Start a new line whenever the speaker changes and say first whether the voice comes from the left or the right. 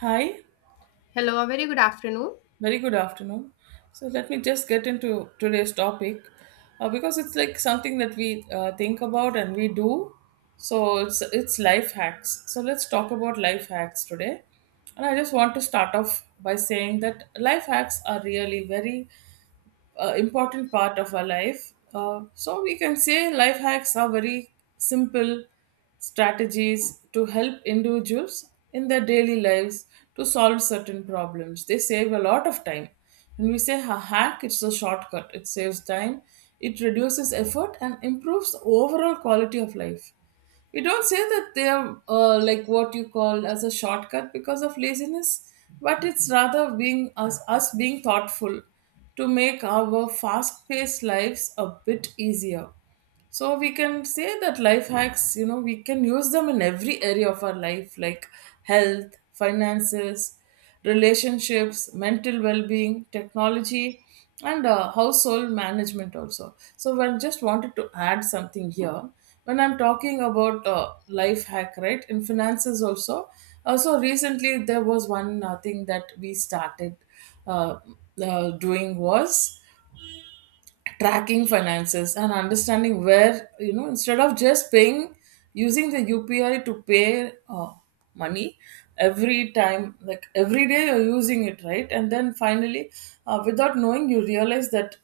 right: Hi,
left: Hello, a very good afternoon.
right: very good afternoon. So let me just get into today's topic because it's like something that we think about and we do. So it's life hacks. So let's talk about life hacks today. And I just want to start off by saying that life hacks are really very important part of our life. So we can say life hacks are very simple strategies to help individuals in their daily lives to solve certain problems. They save a lot of time. When we say a hack, it's a shortcut. It saves time, it reduces effort, and improves the overall quality of life. We don't say that they are like what you call as a shortcut because of laziness, but it's rather being us being thoughtful to make our fast-paced lives a bit easier. So we can say that life hacks, you know, we can use them in every area of our life, like health, finances, relationships, mental well-being, technology, and household management also. So when just wanted to add something here, when I'm talking about life hack, right, in finances also. So recently there was one thing that we started uh, doing was tracking finances and understanding, where you know, instead of just paying using the UPI to pay money every time, like every day you're using it, right? And then finally without knowing you realize that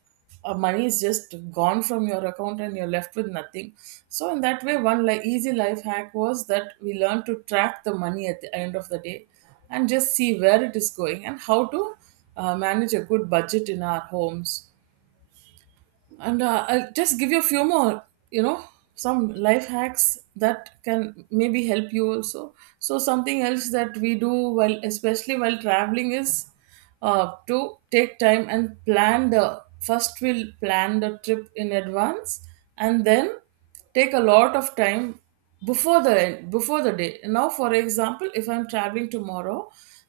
right: money is just gone from your account and you're left with nothing. So in that way, one like easy life hack was that we learned to track the money at the end of the day and just see where it is going and how to manage a good budget in our homes. And I'll just give you a few more, you know, some life hacks that can maybe help you also. So something else that we do, while especially while traveling, is to take time and plan. The first we'll plan the trip in advance and then take a lot of time before the day. Now for example, if I'm traveling tomorrow,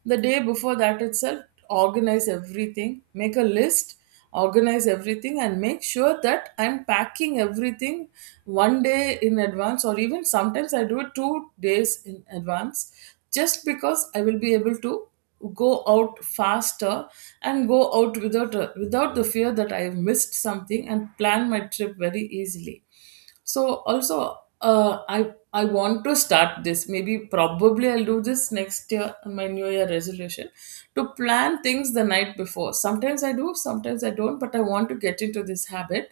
right: the day before that itself, organize everything, make a list, organize everything and make sure that I'm packing everything 1 day in advance, or even sometimes I do it 2 days in advance, just because I will be able to go out faster and go out without the fear that I have missed something, and plan my trip very easily. So also, uh, i I want to start this, maybe probably I'll do this next year in my new year resolution, to plan things the night before. Sometimes I do, sometimes I don't, but I want to get into this habit,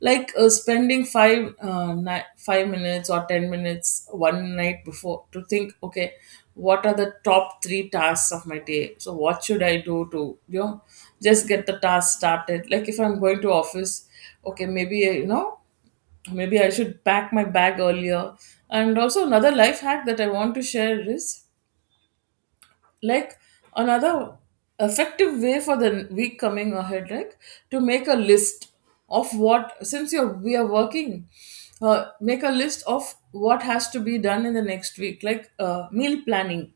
right: like spending 5 minutes or 10 minutes one night before to think, okay, what are the top 3 tasks of my day? So what should I do to, you know, just get the task started, like if I'm going to office, okay, maybe you know, maybe I should pack my bag earlier. And also, another life hack that I want to share is, like, another effective way for the week coming ahead, like to make a list of what, since we are working, make a list of what has to be done in the next week, like meal planning.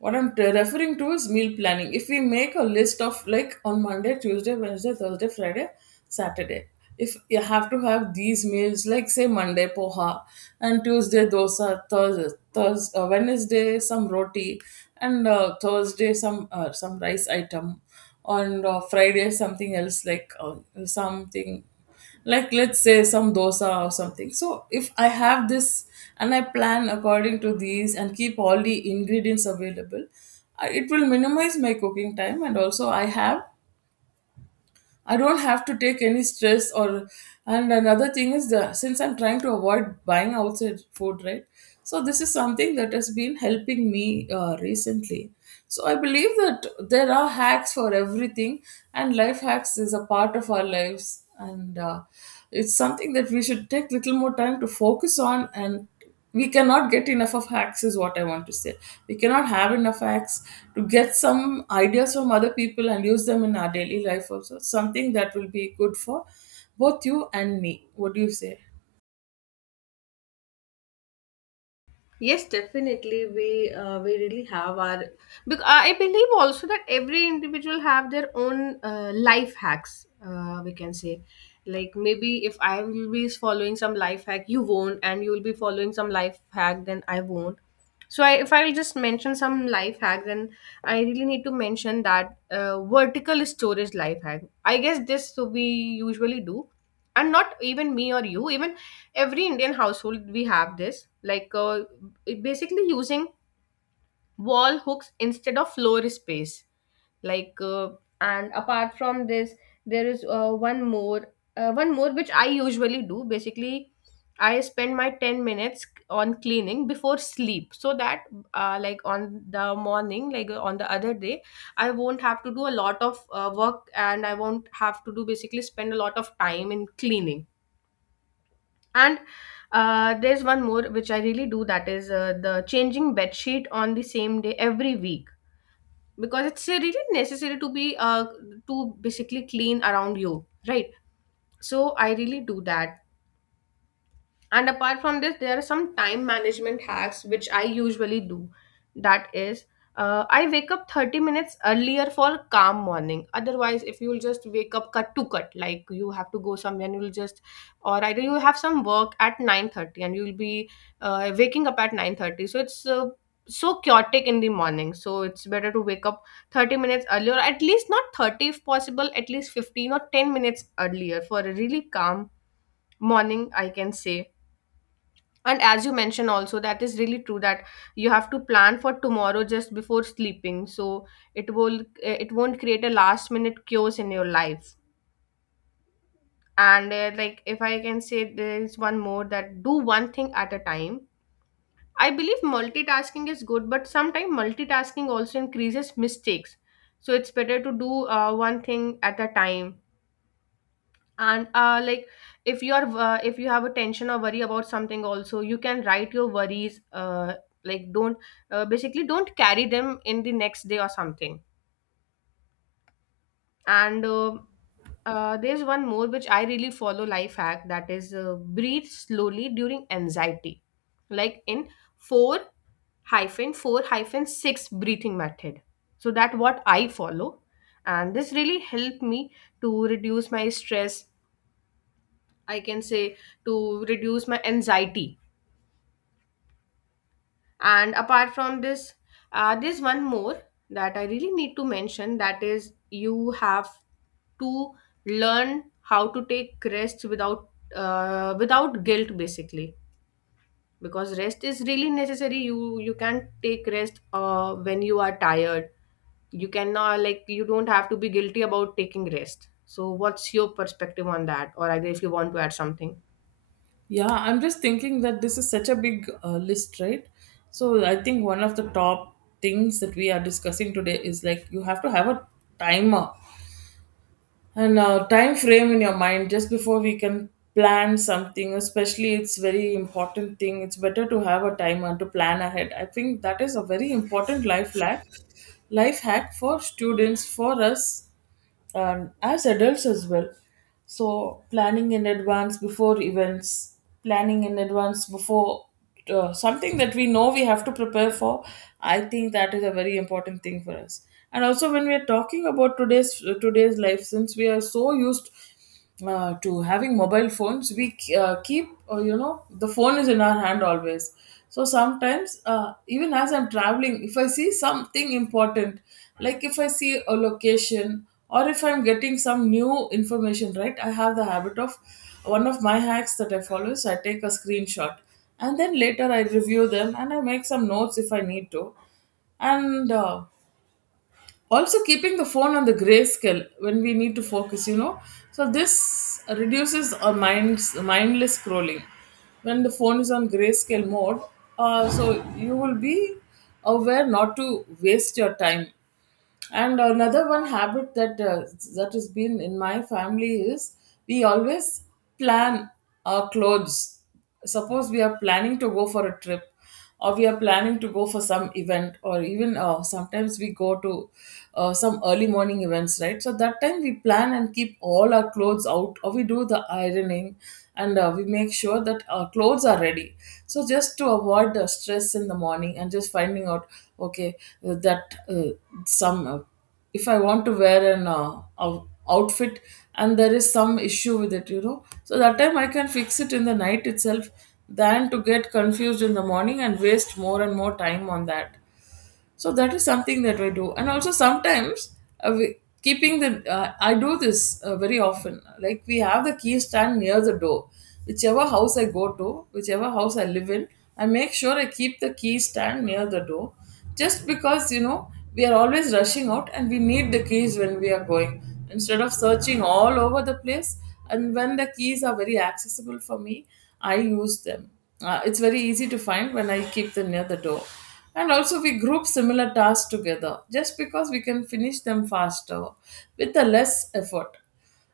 right: What I'm referring to is meal planning. If we make a list of, like, on Monday, Tuesday, Wednesday, Thursday, Friday, Saturday, if you have to have these meals, like say Monday poha and Tuesday dosa, Thursday, Thursday Wednesday some roti, and Thursday some rice item, on Friday something else, like something like let's say some dosa or something. So if I have this and I plan according to these and keep all the ingredients available, it will minimize my cooking time, and also I don't have to take any stress. Or, and another thing is that since I'm trying to avoid buying outside food, right? So this is something that has been helping me recently. So I believe that there are hacks for everything, and life hacks is a part of our lives, and it's something that we should take little more time to focus on. And we cannot get enough of hacks is what I want to say. We cannot have enough hacks to get some ideas from other people and use them in our daily life also. Something that will be good for both you and me, what do you say?
left: Yes, definitely. We really have our. Because I believe also that every individual have their own life hacks. We can say, like maybe if I will be following some life hack, you won't, and you will be following some life hack, then I won't. If I will just mention some life hack, then I really need to mention that vertical storage life hack. I guess this so we usually do, and not even me or you, even every Indian household we have this. Like it basically using wall hooks instead of floor space like uh, and apart from this there is one more which I usually do basically. I spend my 10 minutes on cleaning before sleep, so that like on the morning, on the other day I won't have to do a lot of work, and I won't have to do basically spend a lot of time in cleaning. And there's one more which I really do, that is the changing bed sheet on the same day every week, because it's really necessary to be to basically clean around you, right? So I really do that. And apart from this, there are some time management hacks which I usually do. That is, I wake up 30 minutes earlier for calm morning. Otherwise, if you'll just wake up cut to cut, like you have to go somewhere and or either you have some work at 9:30 and you'll be waking up at 9:30. So it's so chaotic in the morning. So it's better to wake up 30 minutes earlier, at least not 30 if possible, at least 15 or 10 minutes earlier for a really calm morning, I can say. And as you mentioned also, that is really true that you have to plan for tomorrow just before sleeping. So it will it won't create a last minute chaos in your life. And like if I can say, there is one more, that do one thing at a time. I believe multitasking is good, but sometimes multitasking also increases mistakes. So it's better to do one thing at a time. And like if you are if you have a tension or worry about something, also you can write your worries, like don't basically don't carry them in the next day or something. And There's one more which I really follow, life hack, that is breathe slowly during anxiety, like in 4 hyphen 4 hyphen 6 breathing method. So that what I follow, and this really helped me to reduce my stress, I can say, to reduce my anxiety. And apart from this, there's one more that I really need to mention, that is you have to learn how to take rest without without guilt basically, because rest is really necessary. You can take rest when you are tired. You cannot like, you don't have to be guilty about taking rest. So what's your perspective on that, or either if you want to add something?
right: Yeah, I'm just thinking that this is such a big list, right? So I think one of the top things that we are discussing today is, like, you have to have a timer and time frame in your mind just before we can plan something. Especially it's very important thing, it's better to have a timer to plan ahead. I think that is a very important life hack, life hack for students, for us, and as adults as well. So planning in advance before events, planning in advance before something that we know we have to prepare for, I think that is a very important thing for us. And also, when we are talking about today's life, since we are so used to having mobile phones, we keep, you know, the phone is in our hand always. So sometimes, even as I'm traveling, if I see something important, like if I see a location or if I'm getting some new information, right, I have the habit of, one of my hacks that I follow is I take a screenshot, and then later I review them and I make some notes if I need to. And also keeping the phone on the grayscale when we need to focus, you know, so this reduces our minds mindless scrolling when the phone is on grayscale mode. So you will be aware not to waste your time. And another one habit that that has been in my family is, we always plan our clothes. Suppose we are planning to go for a trip, or we are planning to go for some event, or even sometimes we go to some early morning events, right? So that time we plan and keep all our clothes out, or we do the ironing, and we make sure that our clothes are ready, so just to avoid the stress in the morning and just finding out, okay, that some if I want to wear an outfit and there is some issue with it, you know. So that time I can fix it in the night itself than to get confused in the morning and waste more and more time on that. So that is something that I do. And also sometimes, uh, we, keeping the I do this very often. Like, we have the key stand near the door. Whichever house I go to, whichever house I live in, I make sure I keep the key stand near the door. Just because, you know, we are always rushing out and we need the keys when we are going, instead of searching all over the place. And when the keys are very accessible for me, I use them. It's very easy to find when I keep them near the door. And also, we group similar tasks together just because we can finish them faster with a less effort.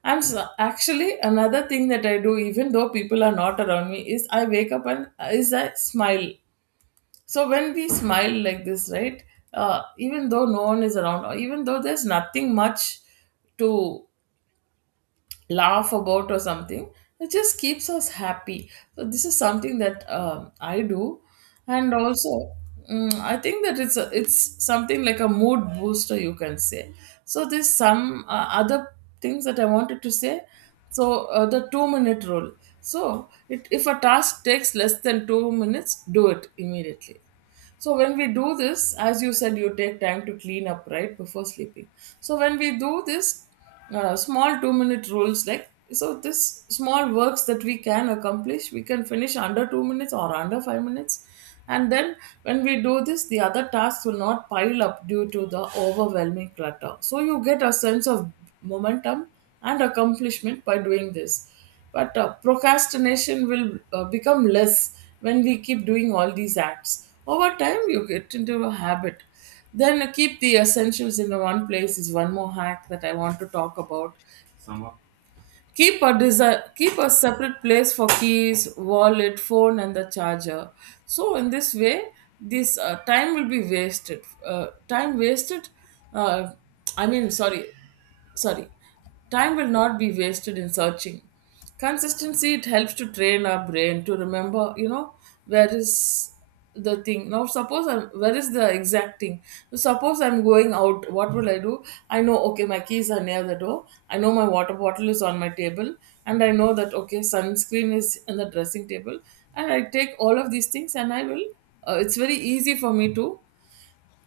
right: And so actually, another thing that I do, even though people are not around me, is I wake up and is I smile. So when we smile like this, right? Even though no one is around, or even though there's nothing much to laugh about or something, it just keeps us happy. So this is something that I do. And also, I think that it's it's something like a mood booster, you can say. So there's some other things that I wanted to say. So the 2-minute rule. So it, if a task takes less than 2 minutes, do it immediately. So when we do this, as you said, you take time to clean up right before sleeping. So when we do this, small 2 minute rules, like, so this small works that we can accomplish, we can finish under 2 minutes or under 5 minutes. And then when we do this, the other tasks will not pile up due to the overwhelming clutter. So you get a sense of momentum and accomplishment by doing this, but procrastination will become less when we keep doing all these acts. Over time you get into a habit. Then keep the essentials in one place is one more hack that I want to talk about. Keep a keep a separate place for keys, wallet, phone, and the charger. So in this way, this time will be wasted time wasted uh, I mean sorry sorry time will not be wasted in searching. Consistency, it helps to train our brain to remember, you know, where is where is the exact thing? Suppose I'm going out, what will I do? I know, okay, my keys are near the door. I know my water bottle is on my table. And I know that, okay, sunscreen is in the dressing table. And I take all of these things and I will, it's very easy for me to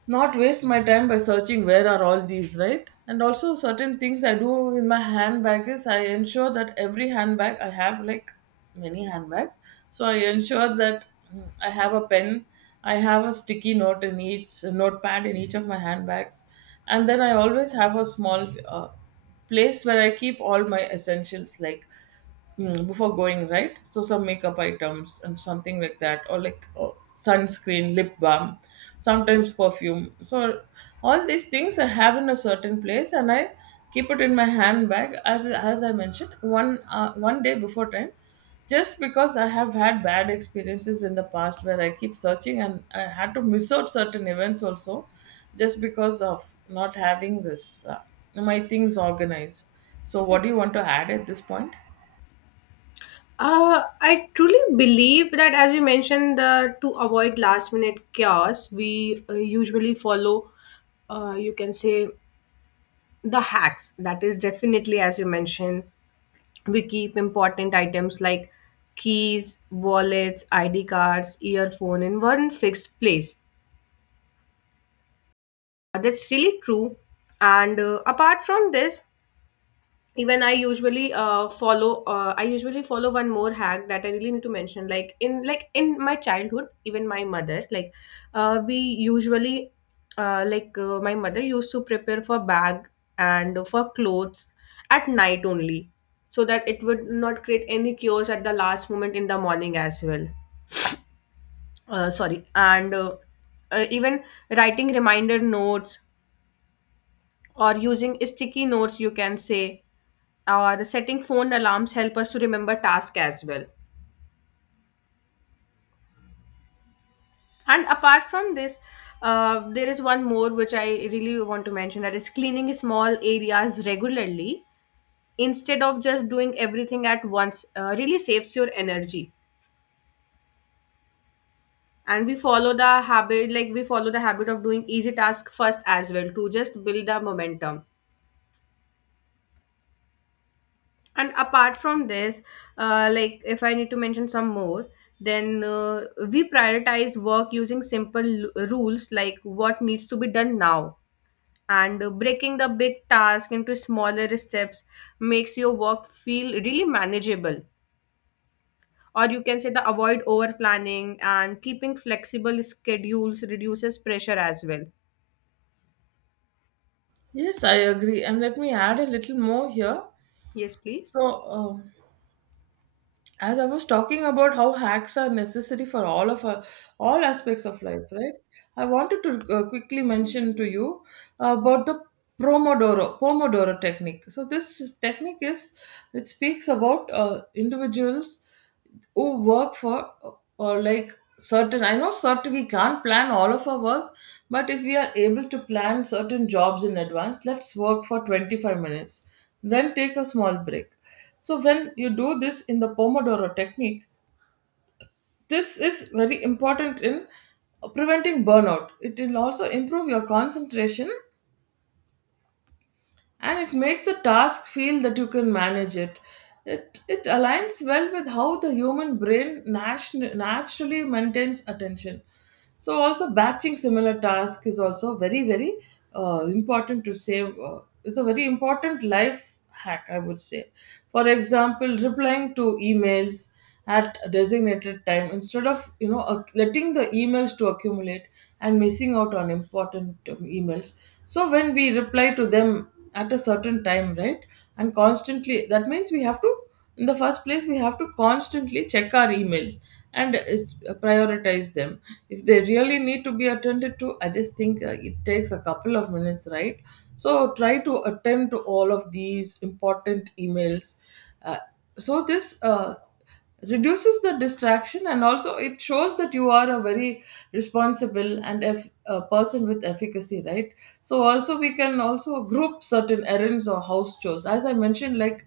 right: not waste my time by searching where are all these, right? And also, certain things I do in my handbag is I ensure that every handbag I have, like many handbags, so I ensure that, I have a pen, I have a sticky note in each, a notepad in each of my handbags. And then I always have a small place where I keep all my essentials, like, before going, right? So, some makeup items and something like that, or like, sunscreen, lip balm, sometimes perfume. So all these things I have in a certain place, and I keep it in my handbag, as I mentioned, one one day before time. Just because I have had bad experiences in the past where I keep searching and I had to miss out certain events also, just because of not having this, uh, my things organized. So what do you want to add at this point?
left: I truly believe that, as you mentioned, to avoid last minute chaos, we usually follow, you can say, the hacks. That is definitely, as you mentioned, we keep important items like keys, wallets, ID cards, earphone in one fixed place. That's really true. And apart from this, even I usually follow I usually follow one more hack that I really need to mention, like in my childhood, even my mother, like we usually like my mother used to prepare for bag and for clothes at night only, so that it would not create any chaos at the last moment in the morning as well. Sorry and Even writing reminder notes or using sticky notes, you can say, or setting phone alarms help us to remember tasks as well. And apart from this, there is one more which I really want to mention, that is cleaning small areas regularly instead of just doing everything at once really saves your energy. And we follow the habit of doing easy task first as well, to just build the momentum. And apart from this, like if I need to mention some more, then we prioritize work using simple rules, like what needs to be done now. And breaking the big task into smaller steps makes your work feel really manageable. Or you can say, the avoid over planning and keeping flexible schedules reduces pressure as well.
right: Yes, I agree. And let me add a little more here.
left: Yes, please.
right: So, as I was talking about how hacks are necessary for all of our, all aspects of life, right? I wanted to quickly mention to you about the Pomodoro technique. So, technique is, it speaks about individuals who work for, or like, certain, I know, certain, we can't plan all of our work, but if we are able to plan certain jobs in advance, let's work for 25 minutes, then take a small break. So when you do this in the Pomodoro technique, this is very important in preventing burnout. It will also improve your concentration, and it makes the task feel that you can manage it. It aligns well with how the human brain naturally maintains attention. So, also, batching similar tasks is also very, very important to save. It's a very important life hack, I would say. For example, replying to emails at a designated time instead of, you know, letting the emails to accumulate and missing out on important emails. So when we reply to them at a certain time, right, and constantly, that means we have to, in the first place, we have to constantly check our emails and it's, prioritize them. If they really need to be attended to, I just think it takes a couple of minutes, right? So try to attend to all of these important emails. Uh, so this uh, reduces the distraction and also it shows that you are a very responsible and a person with efficacy, right? So also, we can also group certain errands or house chores, as I mentioned, like,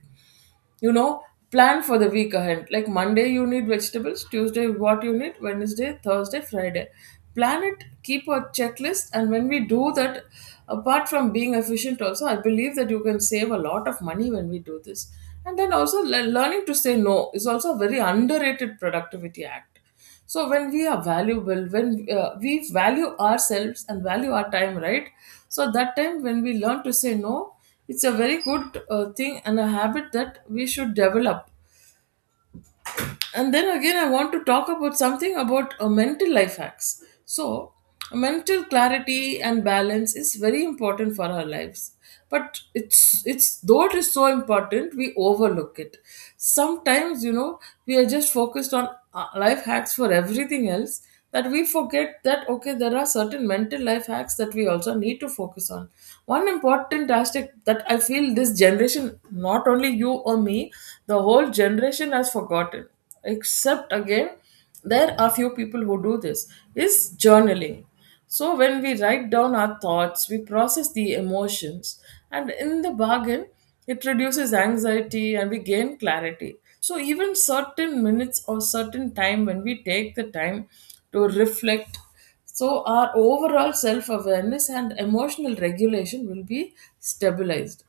right: you know, plan for the week ahead. Like Monday you need vegetables, Tuesday what you need, Wednesday, Thursday, Friday. Plan it, keep a checklist, and when we do that, apart from being efficient, also I believe that you can save a lot of money when we do this. And then also, learning to say no is also a very underrated productivity act. So when we are valuable, when we value ourselves and value our time, right, so that time when we learn to say no, it's a very good thing and a habit that we should develop. And then again, I want to talk about something about mental life hacks. So mental clarity and balance is very important for our lives, but it's, though it is so important, we overlook it sometimes, you know. We are just focused on life hacks for everything else, that we forget that, okay, there are certain mental life hacks that we also need to focus on. One important aspect that I feel this generation, not only you or me, the whole generation has forgotten, except, again, there are few people who do this, is journaling. So when we write down our thoughts, we process the emotions, and in the bargain, it reduces anxiety and we gain clarity. So even certain minutes or certain time when we take the time to reflect, so our overall self awareness and emotional regulation will be stabilized.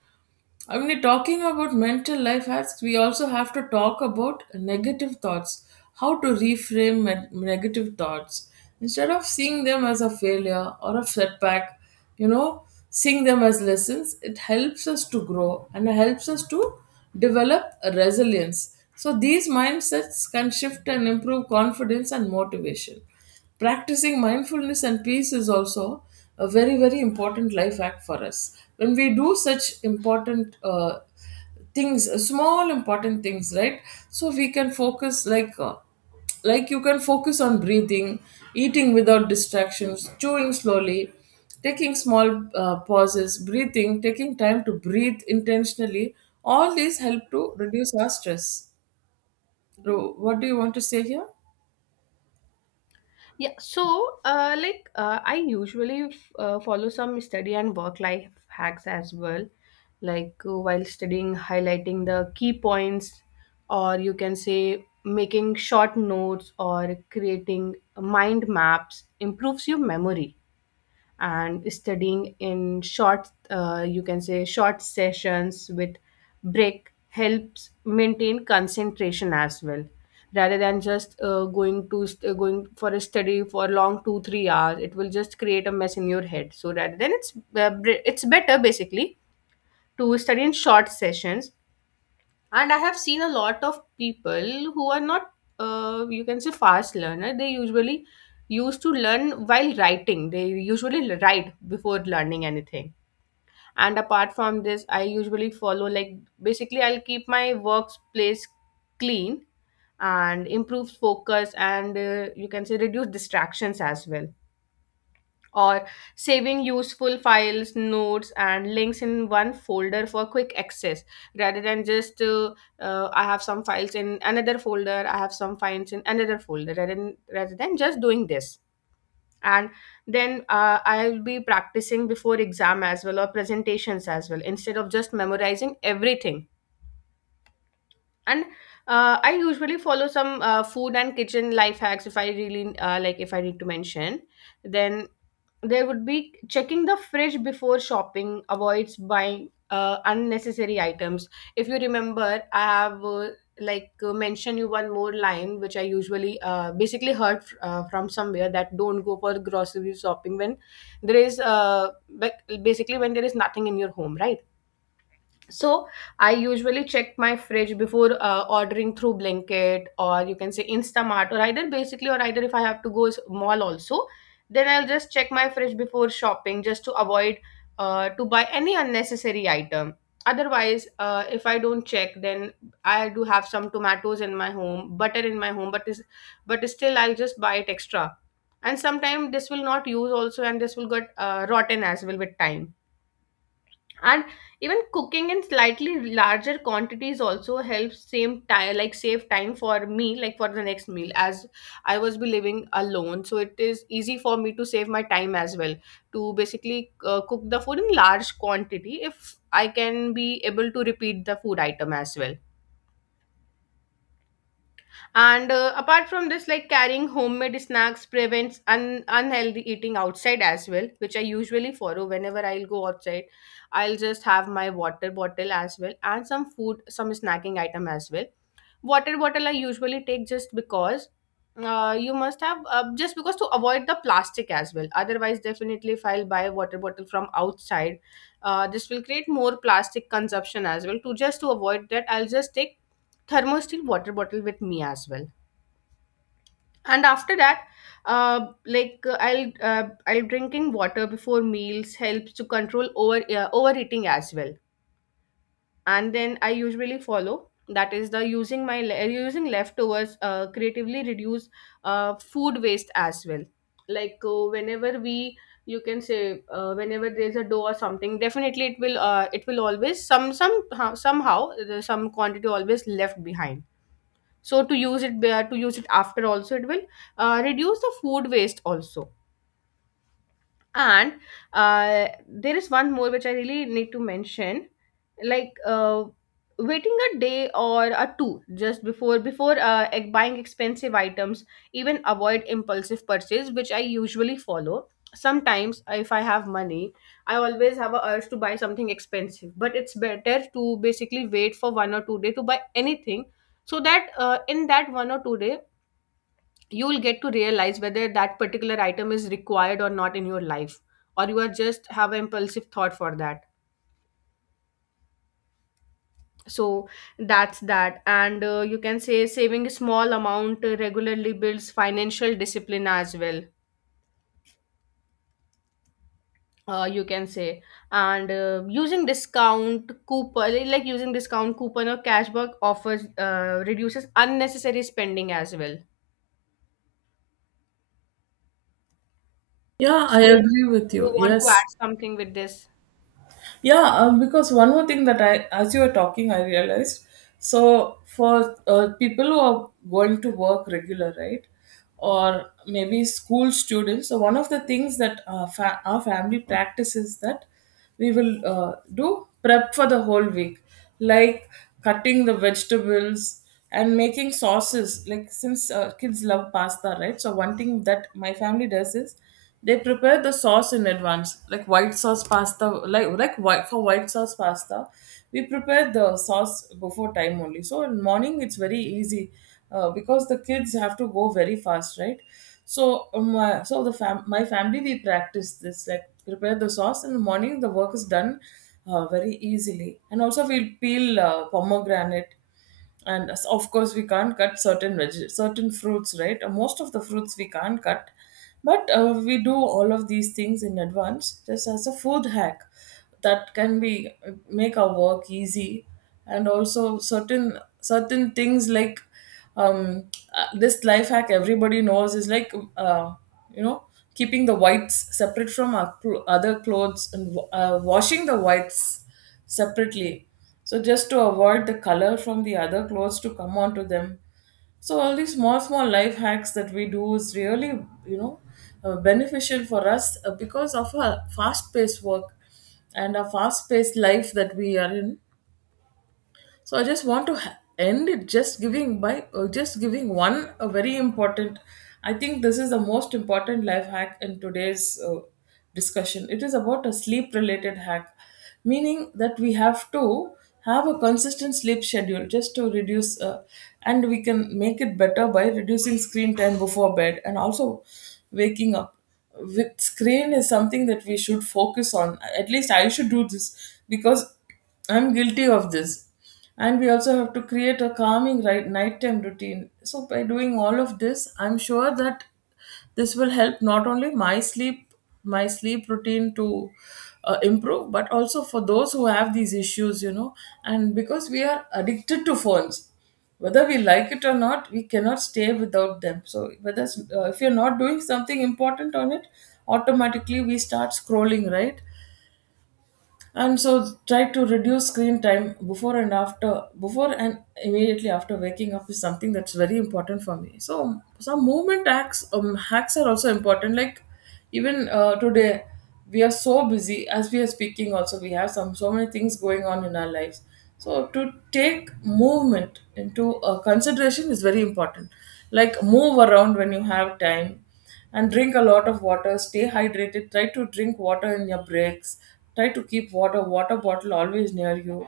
right: I mean, talking about mental life hacks, we also have to talk about negative thoughts, how to reframe negative thoughts. Instead of seeing them as a failure or a setback, you know, seeing them as lessons, it helps us to grow and it helps us to develop a resilience. So these mindsets can shift and improve confidence and motivation. Practicing mindfulness and peace is also a very, very important life hack for us, when we do such important things, small important things, right? So we can focus, like, like, you can focus on breathing, eating without distractions, chewing slowly, taking small pauses, breathing, taking time to breathe intentionally. All these help to reduce our stress. So what do you want to say here?
left: Yeah, so I usually follow some study and work life hacks as well. Like while studying, highlighting the key points, or you can say making short notes or creating mind maps improves your memory. And studying in short, you can say short sessions with break helps maintain concentration as well, rather than just going for a study for long 2 3 hours. It will just create a mess in your head. So rather than it's br- It's better basically to study in short sessions. And I have seen a lot of people who are not you can say fast learner, they usually used to learn while writing. They usually write before learning anything. And apart from this, I usually follow like basically, I'll keep my workplace clean and improve focus and you can say reduce distractions as well, or saving useful files, notes, and links in one folder for quick access, rather than just I have some files in another folder, I have some files in another folder, rather than just doing this. And then I'll be practicing before exam as well or presentations as well instead of just memorizing everything. And I usually follow some food and kitchen life hacks. If I really if I need to mention, then there would be checking the fridge before shopping avoids buying unnecessary items. If you remember, I have mentioned you one more line which I usually basically heard from somewhere, that don't go for grocery shopping when there is basically when there is nothing in your home, right? So I usually check my fridge before ordering through Blinkit, or you can say Instamart, or either if I have to go mall also, then I'll just check my fridge before shopping just to avoid to buy any unnecessary item. Otherwise, if I don't check, then I do have some tomatoes in my home, butter in my home, but still I'll just buy it extra. And sometimes this will not use also, and this will get rotten as well with time. And even cooking in slightly larger quantities also helps same time, like save time for me like for the next meal, as I was be living alone, so it is easy for me to save my time as well, to basically cook the food in large quantity if I can be able to repeat the food item as well. And apart from this, like carrying homemade snacks prevents unhealthy eating outside as well, which I usually follow whenever I'll go outside. I'll just have my water bottle as well and some food, some snacking item as well. Water bottle I usually take just because you must have just because to avoid the plastic as well. Otherwise, definitely if I'll buy a water bottle from outside, this will create more plastic consumption as well. To just to avoid that, I'll just take thermosteel water bottle with me as well. And after that, I'll drinking water before meals helps to control over overeating as well. And then I usually follow that is the using leftovers creatively reduce food waste as well. Like whenever we, you can say, whenever there's a dough or something, definitely it will always some somehow some quantity always left behind. So to use it after also, it will reduce the food waste also. And there is one more which I really need to mention, like waiting a day or a two just before buying expensive items, even avoid impulsive purchase, which I usually follow. Sometimes if I have money, I always have a urge to buy something expensive, but it's better to basically wait for one or two day to buy anything, so that in that one or two day you will get to realize whether that particular item is required or not in your life, or you are just have an impulsive thought for that. So that's that. And you can say saving a small amount regularly builds financial discipline as well, you can say. And using discount coupon or cashback offers reduces unnecessary spending as well.
right: Yeah, I
left: So
right: agree with you,
left: you want
right: yes.
left: to add something with this?
right: Yeah, because one more thing that I, as you were talking, I realized. So for people who are going to work regular, right, or maybe school students. So one of the things that our family practices, that we will do prep for the whole week, like cutting the vegetables and making sauces. Like, since kids love pasta, right? So one thing that my family does is they prepare the sauce in advance, like white sauce pasta, like white for white sauce pasta, we prepare the sauce before time only. So in morning it's very easy, because the kids have to go very fast, right? So my family, we practice this, like prepare the sauce in the morning. The work is done very easily. And also we'll peel pomegranate. And of course, we can't cut certain certain fruits, right? Most of the fruits we can't cut, but we do all of these things in advance just as a food hack, that can be, make our work easy. And also, certain things like, um, this life hack everybody knows is like, you know, keeping the whites separate from our other clothes, and washing the whites separately, so just to avoid the color from the other clothes to come onto them. So all these small, small life hacks that we do is really, you know, beneficial for us, because of our fast paced work and our fast paced life that we are in. So I just want to end it just giving by just giving one, a very important, I think this is the most important life hack in today's discussion. It is about a sleep related hack, meaning that we have to have a consistent sleep schedule just to reduce and we can make it better by reducing screen time before bed. And also waking up with screen is something that we should focus on. At least I should do this, because I'm guilty of this. And we also have to create a calming, right, nighttime routine. So by doing all of this, I'm sure that this will help not only my sleep, my sleep routine to improve, but also for those who have these issues, you know. And because we are addicted to phones, whether we like it or not, we cannot stay without them. So whether, if you're not doing something important on it, automatically we start scrolling, right? And so try to reduce screen time before and after, before and immediately after waking up is something that's very important for me. So some movement acts, hacks are also important. Like, even today we are so busy, as we are speaking also, we have some, so many things going on in our lives. So to take movement into consideration is very important. Like move around when you have time, and drink a lot of water, stay hydrated, try to drink water in your breaks, try to keep water bottle always near you,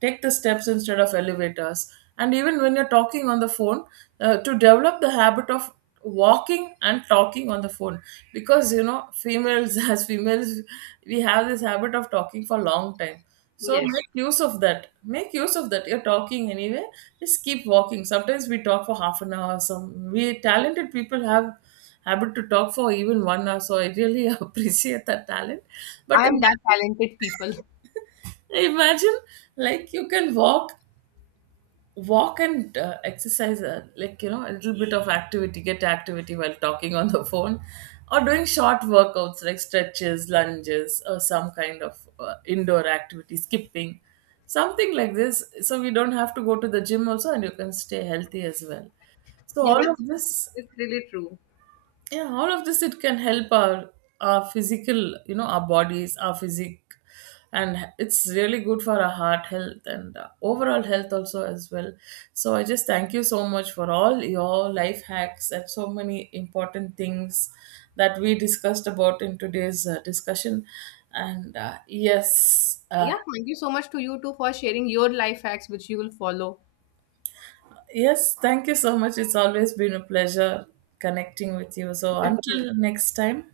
right: take the steps instead of elevators. And even when you're talking on the phone, to develop the habit of walking and talking on the phone. Because, you know, females as females, we have this habit of talking for a long time. So
left: Yes,
right: make use of that, make use of that, you're talking anyway, just keep walking. Sometimes we talk for half an hour, some, we talented people have, able to talk for even 1 hour. So I really appreciate that talent.
left: I
right: But
left: am that
right: imagine,
left: talented people.
right: imagine, like you can walk, walk, and exercise, like, you know, a little bit of activity, get activity while talking on the phone, or doing short workouts like stretches, lunges, or some kind of indoor activity, skipping, something like this. So we don't have to go to the gym also, and you can stay healthy as well. So
left: Yeah,
right: all of this,
left: that's really true.
right: yeah, all of this, it can help our physical, you know, our bodies, our physique. And it's really good for our heart health, and overall health also, as well. So I just thank you so much for all your life hacks and so many important things that we discussed about in today's discussion. And yes,
left: Yeah, thank you so much to you too for sharing your life hacks, which you will follow.
right: yes, thank you so much. It's always been a pleasure connecting with you. So until
left: Definitely.
right: next time.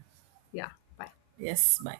left: Yeah, bye.
right: Yes, bye.